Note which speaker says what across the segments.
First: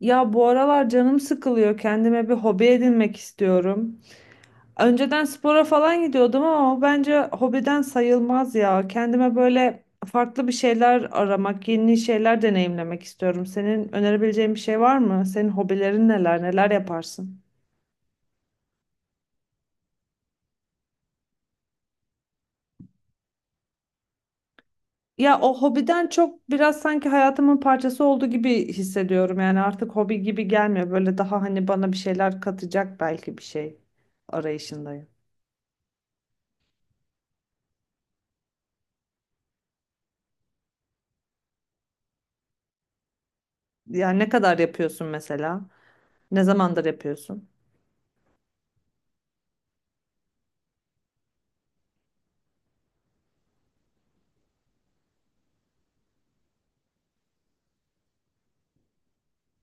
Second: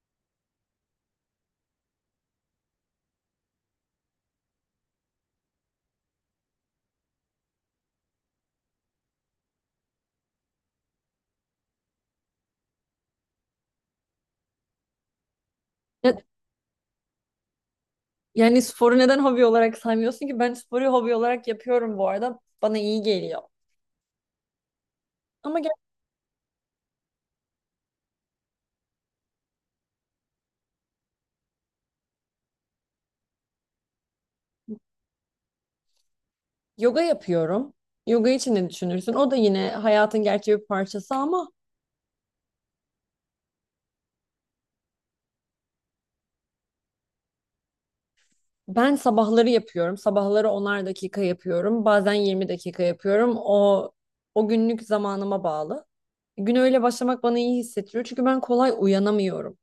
Speaker 1: Ya bu aralar canım sıkılıyor. Kendime bir hobi edinmek istiyorum. Önceden spora falan gidiyordum ama o bence hobiden sayılmaz ya. Kendime böyle farklı bir şeyler aramak, yeni şeyler deneyimlemek istiyorum. Senin önerebileceğin bir şey var mı? Senin hobilerin
Speaker 2: Ya-
Speaker 1: neler, neler yaparsın?
Speaker 2: Yani sporu neden hobi olarak saymıyorsun ki? Ben sporu hobi olarak yapıyorum bu arada. Bana iyi geliyor.
Speaker 1: Ya o
Speaker 2: Ama gel
Speaker 1: hobiden çok biraz sanki hayatımın parçası olduğu gibi hissediyorum. Yani artık hobi gibi gelmiyor. Böyle daha hani bana bir şeyler katacak belki bir şey arayışındayım.
Speaker 2: yoga yapıyorum. Yoga için ne düşünürsün? O da yine hayatın gerçek bir parçası, ama
Speaker 1: Yani ne kadar yapıyorsun mesela? Ne zamandır yapıyorsun?
Speaker 2: ben sabahları yapıyorum. Sabahları 10'ar dakika yapıyorum. Bazen 20 dakika yapıyorum. O günlük zamanıma bağlı. Güne öyle başlamak bana iyi hissettiriyor. Çünkü ben kolay uyanamıyorum.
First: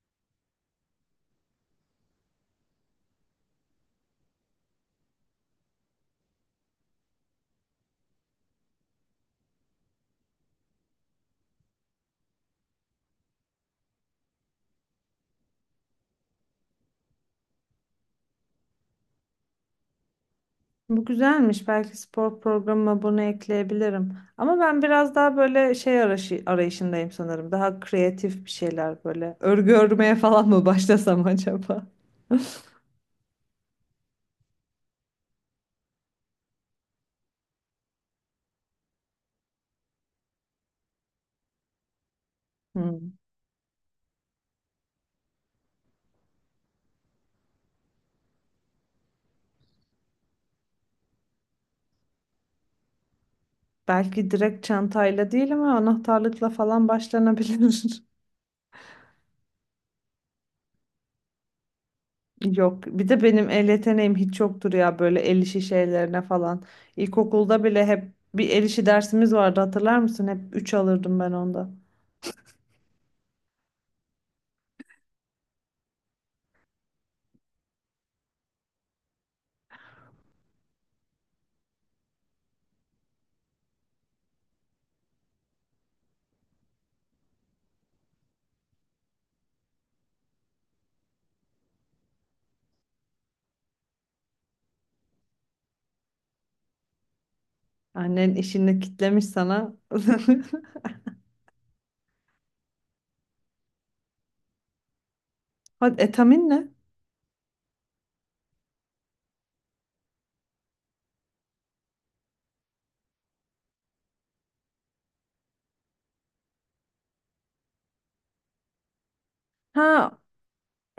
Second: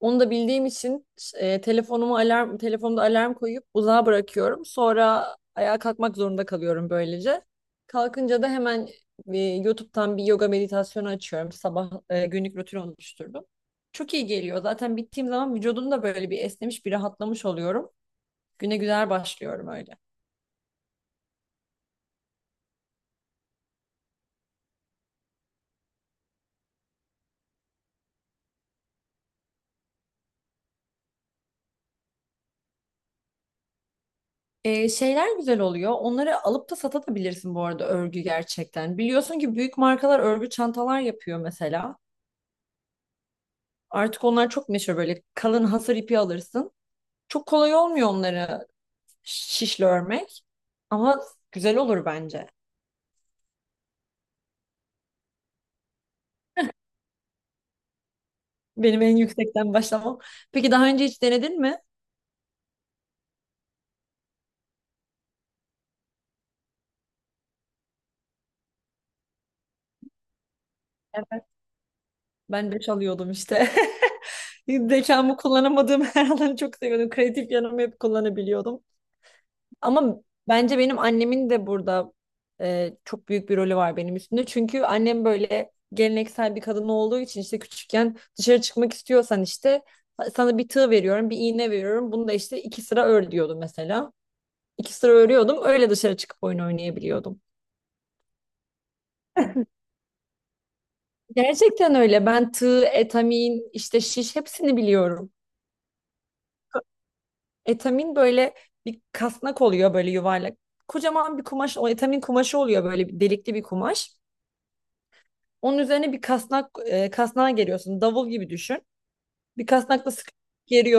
Speaker 2: Onu da bildiğim için telefonumu alarm telefonda alarm koyup uzağa bırakıyorum. Sonra ayağa kalkmak zorunda kalıyorum böylece. Kalkınca da hemen YouTube'dan bir yoga meditasyonu açıyorum. Sabah günlük rutin oluşturdum. Çok iyi geliyor. Zaten bittiğim zaman vücudum da böyle bir esnemiş, bir rahatlamış oluyorum. Güne güzel başlıyorum öyle.
Speaker 1: Bu güzelmiş. Belki spor programıma bunu ekleyebilirim. Ama ben biraz daha böyle şey arayışı, arayışındayım sanırım. Daha kreatif bir şeyler böyle. Örgü örmeye falan mı başlasam acaba?
Speaker 2: Şeyler güzel oluyor. Onları alıp da satabilirsin bu arada örgü gerçekten. Biliyorsun ki büyük markalar örgü çantalar yapıyor mesela.
Speaker 1: Hmm.
Speaker 2: Artık onlar çok meşhur, böyle kalın hasır ipi alırsın. Çok kolay olmuyor onları şişle örmek. Ama güzel olur bence.
Speaker 1: Belki direkt çantayla değil ama anahtarlıkla falan başlanabilir.
Speaker 2: Benim en yüksekten başlamam. Peki daha önce hiç denedin mi?
Speaker 1: Yok. Bir de benim el yeteneğim hiç yoktur ya böyle el işi şeylerine falan. İlkokulda bile hep bir el işi dersimiz vardı hatırlar mısın? Hep 3 alırdım ben
Speaker 2: Evet.
Speaker 1: onda.
Speaker 2: Ben 5 alıyordum işte. Zekamı kullanamadığım her alanı çok seviyordum. Kreatif yanımı hep kullanabiliyordum. Ama bence benim annemin de burada çok büyük bir rolü var benim üstümde. Çünkü annem böyle geleneksel bir kadın olduğu için, işte küçükken dışarı çıkmak istiyorsan işte sana bir tığ veriyorum, bir iğne veriyorum. Bunu da işte iki sıra ör diyordu mesela. İki sıra örüyordum. Öyle dışarı çıkıp oyun oynayabiliyordum.
Speaker 1: Annen işini kitlemiş sana.
Speaker 2: Gerçekten öyle. Ben tığ, etamin, işte şiş, hepsini biliyorum.
Speaker 1: Hadi etamin ne?
Speaker 2: Etamin böyle bir kasnak oluyor, böyle yuvarlak. Kocaman bir kumaş, o etamin kumaşı oluyor, böyle bir delikli bir kumaş. Onun üzerine bir kasnak, kasnağa geriyorsun. Davul gibi düşün. Bir kasnakla
Speaker 1: Ha,
Speaker 2: sıkı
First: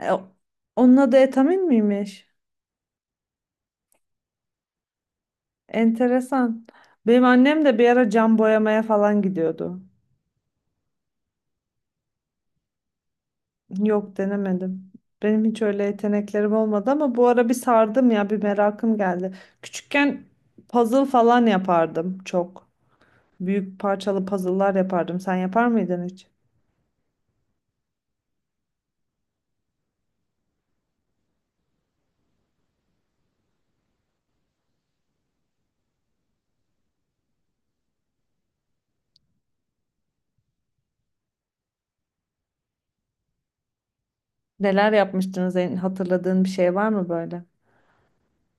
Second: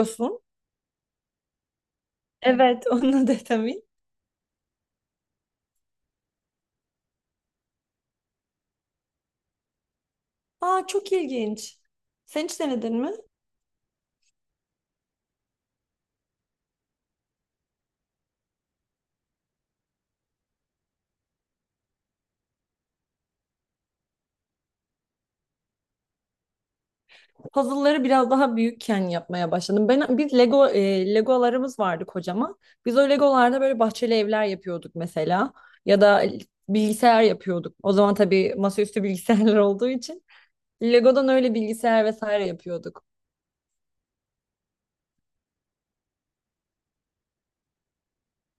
Speaker 1: e, onun adı etamin miymiş?
Speaker 2: Evet, onun adı etamin.
Speaker 1: Enteresan. Benim annem de bir ara cam boyamaya falan gidiyordu.
Speaker 2: Aa, çok ilginç. Sen hiç denedin mi?
Speaker 1: Yok denemedim. Benim hiç öyle yeteneklerim olmadı ama bu ara bir sardım ya bir merakım geldi. Küçükken puzzle falan yapardım çok. Büyük parçalı puzzle'lar yapardım. Sen yapar mıydın hiç?
Speaker 2: Puzzle'ları biraz daha büyükken yapmaya başladım. Biz Lego, Legolarımız vardı kocaman. Biz o Legolarda böyle bahçeli evler yapıyorduk mesela, ya da bilgisayar yapıyorduk. O zaman tabii masaüstü bilgisayarlar olduğu için Lego'dan öyle bilgisayar vesaire yapıyorduk.
Speaker 1: Neler yapmıştınız? Hatırladığın bir şey var mı böyle?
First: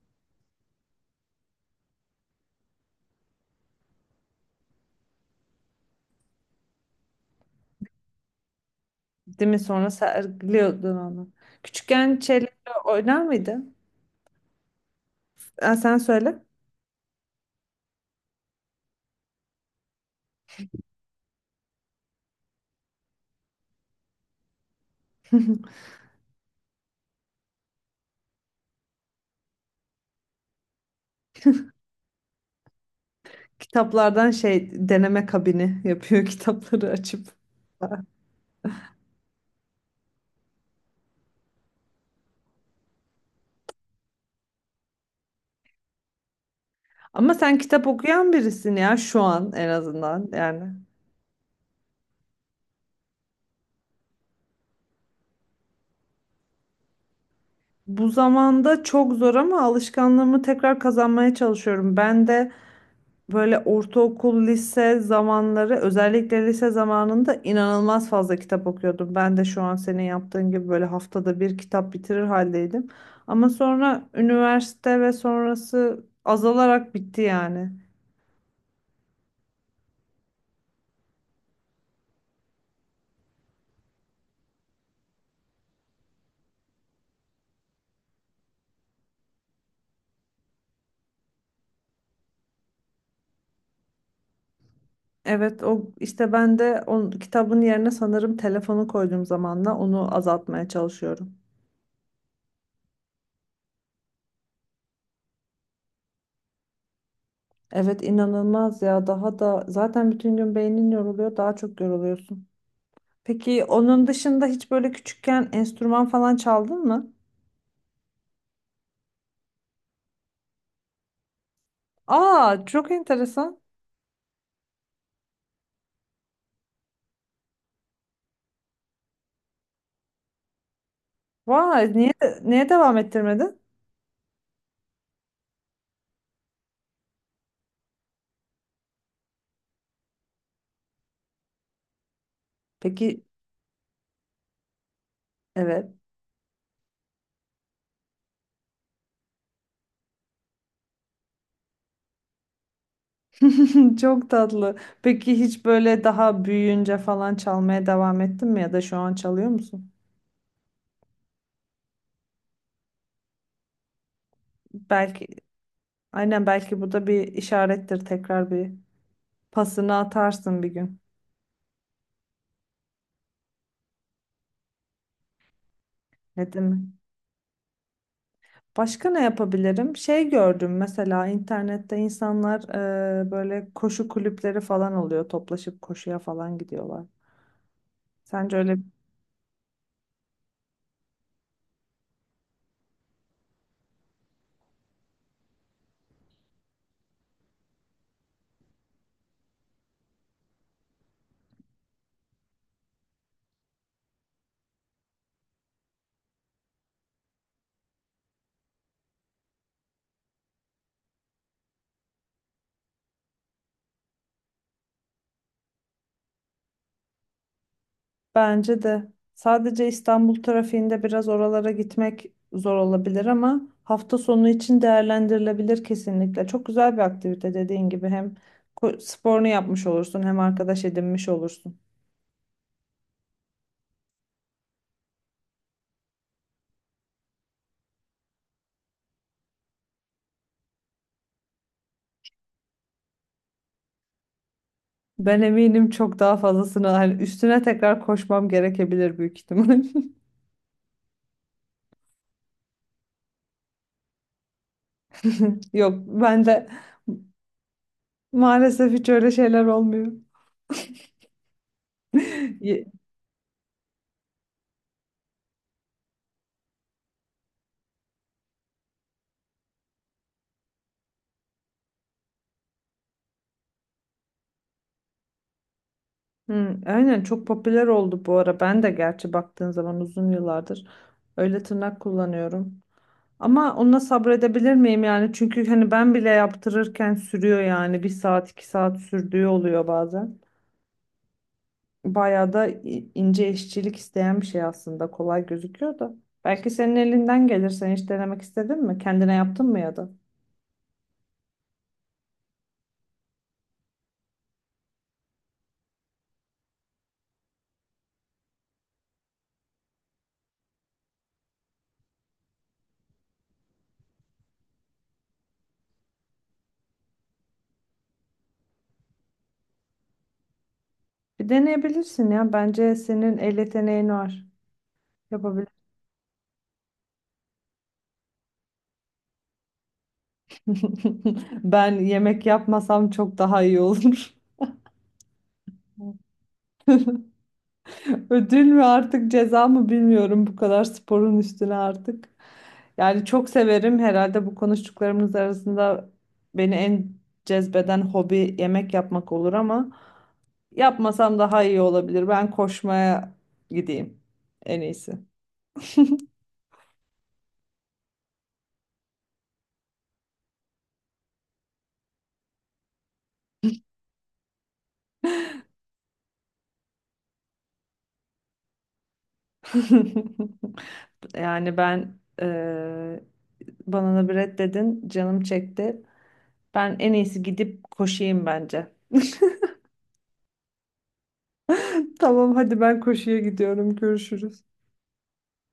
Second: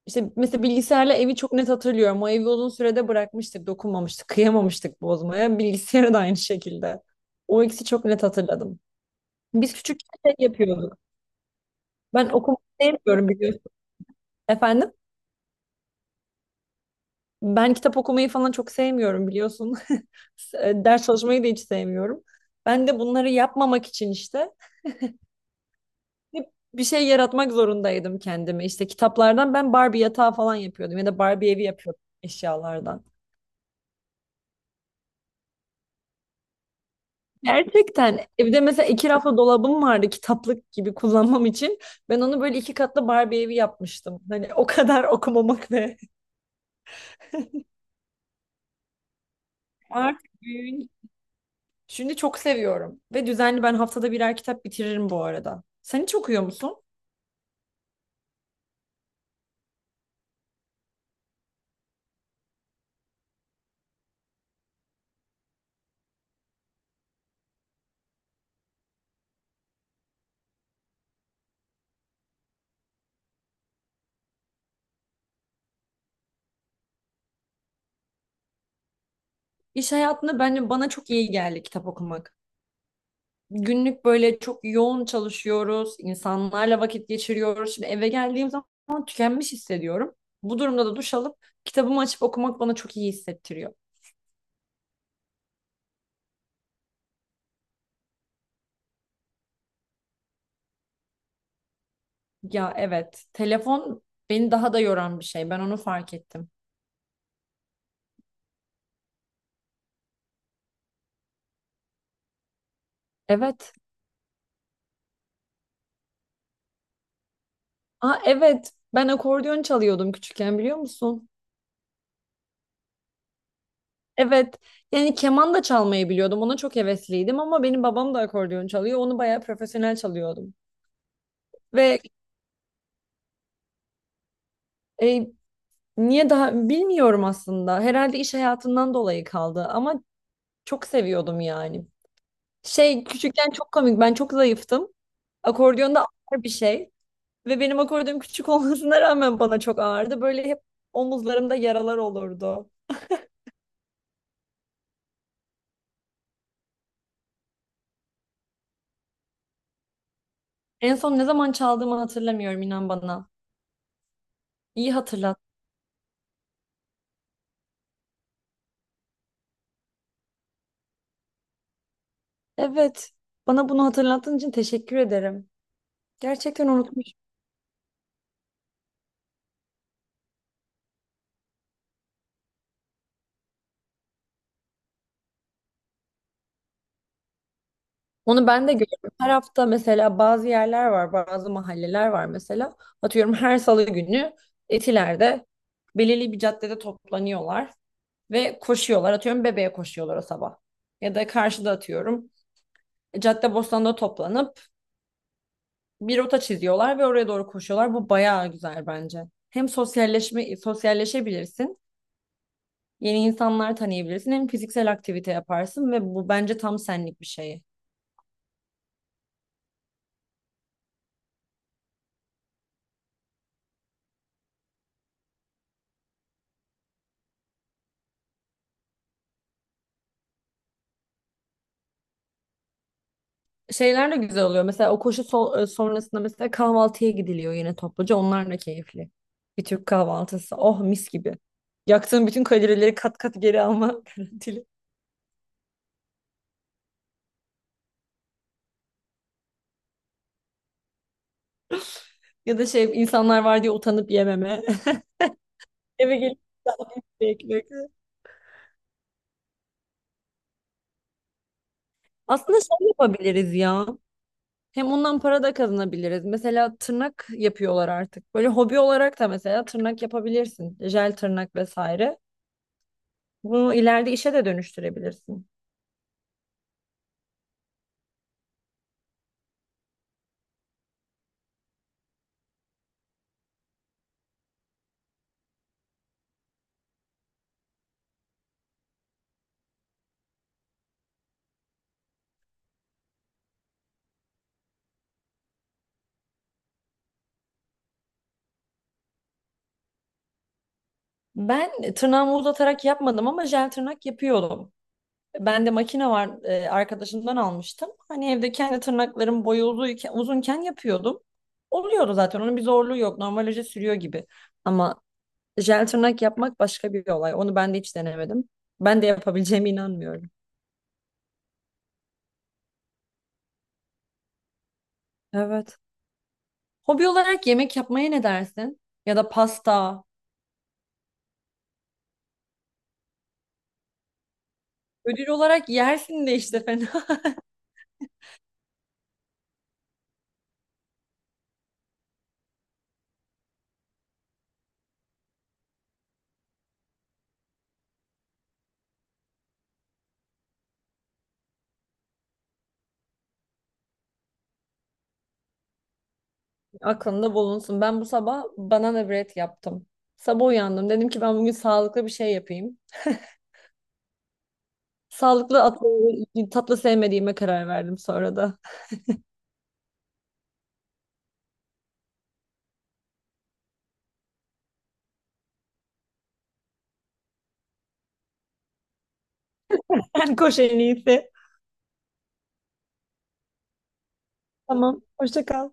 Speaker 2: İşte mesela bilgisayarla evi çok net hatırlıyorum. O evi uzun sürede bırakmıştık, dokunmamıştık, kıyamamıştık bozmaya. Bilgisayarı da aynı şekilde. O ikisi çok net hatırladım.
Speaker 1: Değil mi?
Speaker 2: Biz
Speaker 1: Sonra
Speaker 2: küçük şey
Speaker 1: sergiliyordun
Speaker 2: yapıyorduk.
Speaker 1: onu. Küçükken
Speaker 2: Ben
Speaker 1: şeylerle
Speaker 2: okumak
Speaker 1: oynar
Speaker 2: sevmiyorum biliyorsun.
Speaker 1: mıydın?
Speaker 2: Efendim?
Speaker 1: Ha, sen söyle.
Speaker 2: Ben kitap okumayı falan çok sevmiyorum biliyorsun. Ders çalışmayı da hiç sevmiyorum. Ben de bunları yapmamak için işte hep bir şey yaratmak zorundaydım kendime. İşte kitaplardan ben Barbie yatağı falan yapıyordum, ya da Barbie evi yapıyordum eşyalardan.
Speaker 1: Kitaplardan şey deneme kabini yapıyor kitapları açıp.
Speaker 2: Gerçekten evde mesela iki raflı dolabım vardı kitaplık gibi kullanmam için. Ben onu böyle iki katlı Barbie evi yapmıştım. Hani o kadar okumamak ve
Speaker 1: Ama sen kitap okuyan birisin ya şu an en azından
Speaker 2: artık
Speaker 1: yani.
Speaker 2: büyüyünce. Şimdi çok seviyorum ve düzenli, ben haftada birer kitap bitiririm bu arada. Sen hiç okuyor musun?
Speaker 1: Bu zamanda çok zor ama alışkanlığımı tekrar kazanmaya çalışıyorum. Ben de böyle ortaokul, lise zamanları özellikle lise zamanında inanılmaz fazla kitap okuyordum. Ben de şu an senin yaptığın gibi böyle haftada bir kitap bitirir haldeydim. Ama sonra üniversite ve sonrası azalarak bitti yani.
Speaker 2: İş hayatında bence bana çok iyi geldi kitap okumak. Günlük böyle çok yoğun çalışıyoruz, insanlarla vakit geçiriyoruz. Şimdi eve geldiğim zaman tükenmiş hissediyorum. Bu durumda da duş alıp kitabımı açıp okumak bana çok iyi hissettiriyor.
Speaker 1: Evet, o işte ben de o kitabın yerine sanırım telefonu koyduğum zamanla onu azaltmaya çalışıyorum.
Speaker 2: Ya evet, telefon beni daha da yoran bir şey. Ben onu fark ettim.
Speaker 1: Evet, inanılmaz ya, daha da zaten bütün gün beynin yoruluyor, daha çok yoruluyorsun. Peki
Speaker 2: Evet.
Speaker 1: onun dışında hiç böyle küçükken enstrüman falan çaldın mı?
Speaker 2: Aa evet, ben akordeon çalıyordum küçükken, biliyor musun?
Speaker 1: Aa, çok enteresan.
Speaker 2: Evet. Yani keman da çalmayı biliyordum. Ona çok hevesliydim ama benim babam da akordeon çalıyor. Onu bayağı profesyonel çalıyordum.
Speaker 1: Vay,
Speaker 2: Ve
Speaker 1: niye devam ettirmedin?
Speaker 2: e, Niye daha bilmiyorum aslında. Herhalde iş hayatından dolayı kaldı ama çok seviyordum yani. Şey
Speaker 1: Peki,
Speaker 2: küçükken çok komik. Ben çok zayıftım.
Speaker 1: evet.
Speaker 2: Akordiyonda ağır bir şey ve benim akordiyonum küçük olmasına rağmen bana çok ağırdı. Böyle hep omuzlarımda yaralar olurdu.
Speaker 1: Çok tatlı. Peki hiç böyle daha büyüyünce falan çalmaya devam ettin mi ya da şu an çalıyor musun?
Speaker 2: En son ne zaman çaldığımı hatırlamıyorum, inan bana. İyi
Speaker 1: Belki,
Speaker 2: hatırlat.
Speaker 1: aynen, belki bu da bir işarettir. Tekrar bir pasını atarsın bir gün.
Speaker 2: Evet. Bana bunu hatırlattığın için teşekkür ederim.
Speaker 1: Ne
Speaker 2: Gerçekten
Speaker 1: mi?
Speaker 2: unutmuşum.
Speaker 1: Başka ne yapabilirim? Şey gördüm mesela internette insanlar böyle koşu kulüpleri falan oluyor. Toplaşıp koşuya falan gidiyorlar.
Speaker 2: Onu
Speaker 1: Sence
Speaker 2: ben de
Speaker 1: öyle?
Speaker 2: görüyorum. Her hafta mesela bazı yerler var, bazı mahalleler var mesela. Atıyorum her salı günü Etiler'de belirli bir caddede toplanıyorlar ve koşuyorlar. Atıyorum Bebe'ye koşuyorlar o sabah. Ya da karşıda atıyorum Caddebostan'da toplanıp bir rota çiziyorlar ve oraya doğru koşuyorlar. Bu bayağı güzel bence. Hem sosyalleşebilirsin. Yeni insanlar tanıyabilirsin. Hem fiziksel aktivite yaparsın ve bu bence tam senlik bir şey.
Speaker 1: Bence de. Sadece İstanbul trafiğinde biraz oralara gitmek zor olabilir ama hafta sonu için değerlendirilebilir kesinlikle. Çok güzel bir aktivite dediğin gibi hem sporunu yapmış olursun hem arkadaş edinmiş olursun.
Speaker 2: Şeyler de güzel oluyor. Mesela o sonrasında mesela kahvaltıya gidiliyor yine topluca. Onlar da keyifli. Bir Türk kahvaltısı. Oh, mis gibi. Yaktığın bütün kalorileri kat kat geri alma garantili.
Speaker 1: Ben eminim çok daha fazlasını hani üstüne tekrar koşmam gerekebilir büyük ihtimal.
Speaker 2: Ya da şey, insanlar var diye utanıp yememe.
Speaker 1: Yok,
Speaker 2: Eve gelip
Speaker 1: ben de
Speaker 2: ekmek.
Speaker 1: maalesef hiç öyle şeyler olmuyor.
Speaker 2: Aslında
Speaker 1: Ye-
Speaker 2: şey yapabiliriz ya. Hem ondan para da kazanabiliriz. Mesela tırnak yapıyorlar artık. Böyle hobi olarak da mesela tırnak yapabilirsin. Jel tırnak vesaire. Bunu ileride işe de dönüştürebilirsin.
Speaker 1: Hı, aynen, çok popüler oldu bu ara. Ben de gerçi baktığın zaman uzun yıllardır öyle tırnak kullanıyorum. Ama ona sabredebilir miyim yani? Çünkü hani ben bile yaptırırken sürüyor yani. Bir saat, iki saat sürdüğü oluyor bazen. Bayağı da ince işçilik isteyen bir şey aslında. Kolay gözüküyor da. Belki senin elinden gelir. Sen hiç denemek istedin mi? Kendine yaptın mı ya da?
Speaker 2: Ben tırnağımı uzatarak yapmadım ama jel tırnak yapıyordum. Bende makine var, arkadaşımdan almıştım. Hani evde kendi tırnaklarım uzunken yapıyordum. Oluyordu zaten. Onun bir zorluğu yok. Normalaja sürüyor gibi. Ama jel tırnak yapmak başka bir olay. Onu ben de hiç denemedim. Ben de yapabileceğime inanmıyorum.
Speaker 1: Bir deneyebilirsin ya. Bence senin el yeteneğin var.
Speaker 2: Evet.
Speaker 1: Yapabilirsin.
Speaker 2: Hobi olarak yemek yapmaya ne dersin? Ya da pasta.
Speaker 1: Ben yemek yapmasam çok daha iyi olur.
Speaker 2: Ödül olarak yersin de işte, fena.
Speaker 1: Ödül mü artık ceza mı bilmiyorum bu kadar sporun üstüne artık. Yani çok severim herhalde. Bu konuştuklarımız arasında beni en cezbeden hobi yemek yapmak olur ama yapmasam daha iyi olabilir. Ben koşmaya gideyim en iyisi.
Speaker 2: Aklında bulunsun. Ben bu sabah banana bread yaptım. Sabah uyandım. Dedim ki ben bugün sağlıklı bir şey yapayım. Sağlıklı atlı, tatlı sevmediğime karar verdim sonra da.
Speaker 1: Yani ben banana bread dedin, canım çekti. Ben en iyisi gidip koşayım bence.
Speaker 2: Ben koş en iyisi.
Speaker 1: Tamam, hadi ben koşuya gidiyorum. Görüşürüz.
Speaker 2: Tamam. Hoşça kal.